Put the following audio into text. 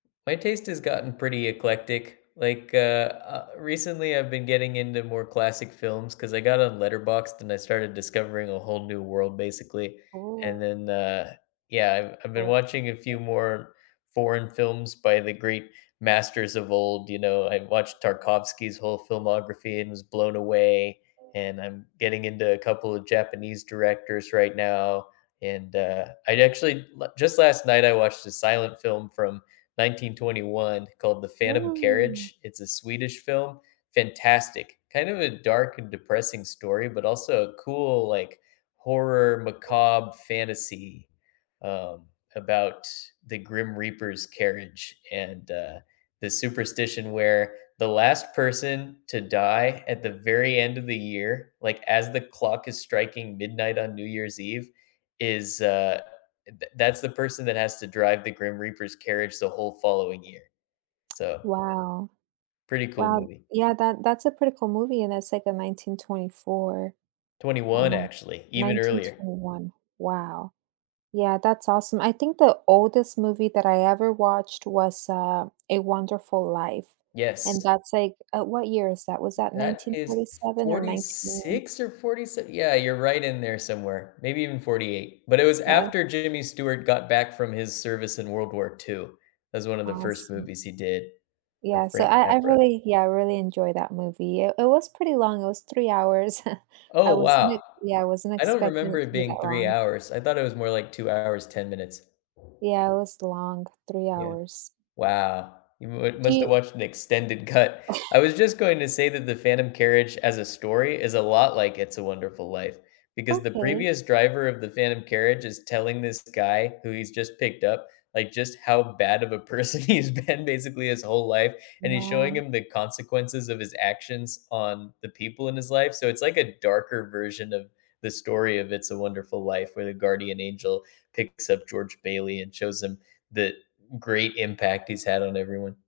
My taste has gotten pretty eclectic. Like, uh uh, recently I've been getting into more classic films, 'cause I got on Letterboxd and I started discovering a whole new world, basically. And Oh. then, uh yeah, I've I've been Oh. watching a few more foreign films by the great masters of old, you know, I watched Tarkovsky's whole filmography and was blown away, and I'm getting into a couple of Japanese directors right now, and, uh, I actually la just last night, I watched a silent film from 1921 called The Phantom Woah. Carriage, it's a Swedish film. Fantastic. Kind of a dark and depressing story, but also a cool, like, horror, macabre fantasy, um, about the Grim Reaper's carriage, and, uh, this superstition where the last person to die at the very end of the year, like, as the clock is striking midnight on New Year's Eve, is, uh th that's the person that has to drive the Grim Reaper's carriage the whole following year, so Wow. pretty cool Wow, movie. th yeah, that that's a pretty cool movie, and it's, like, in 1924, 21 um actually, even nineteen earlier. twenty one. Wow. Yeah, that's awesome. I think the oldest movie that I ever watched was, uh, A Wonderful Life, and Yes. that's, like uh, what year is that? Was that That nineteen is forty f seven or forty 19 six or forty se yeah, you're right in there somewhere, maybe even '48. But it was Yeah. after Jimmy Stewart got back from his service in World War II. It was one of the first Awesome. movies he did with Yeah, so Frank I I Capra. really yeah, I really enjoy that movie. It it was pretty long, it was 3 hours. I Oh, wasn't wow. e yeah, I wasn't I don't expecting remember it it to be that being 3 long. hours. I thought it was more like 2 hours, 10 minutes. Yeah, it was long. 3 Yeah. hours Wow. You mu Do must have you watched an extended cut. I was just going to say that The Phantom Carriage, as a story, is a lot like It's a Wonderful Life, because the Okay. previous driver of the phantom carriage is telling this guy who he's just picked up, like, just how bad of a person he's been, basically his whole life, and he's showing Wow. him the consequences of his actions on the people in his life, so it's like a darker version of the story of It's a Wonderful Life, where the guardian angel picks up George Bailey and shows him the great impact he's had on everyone.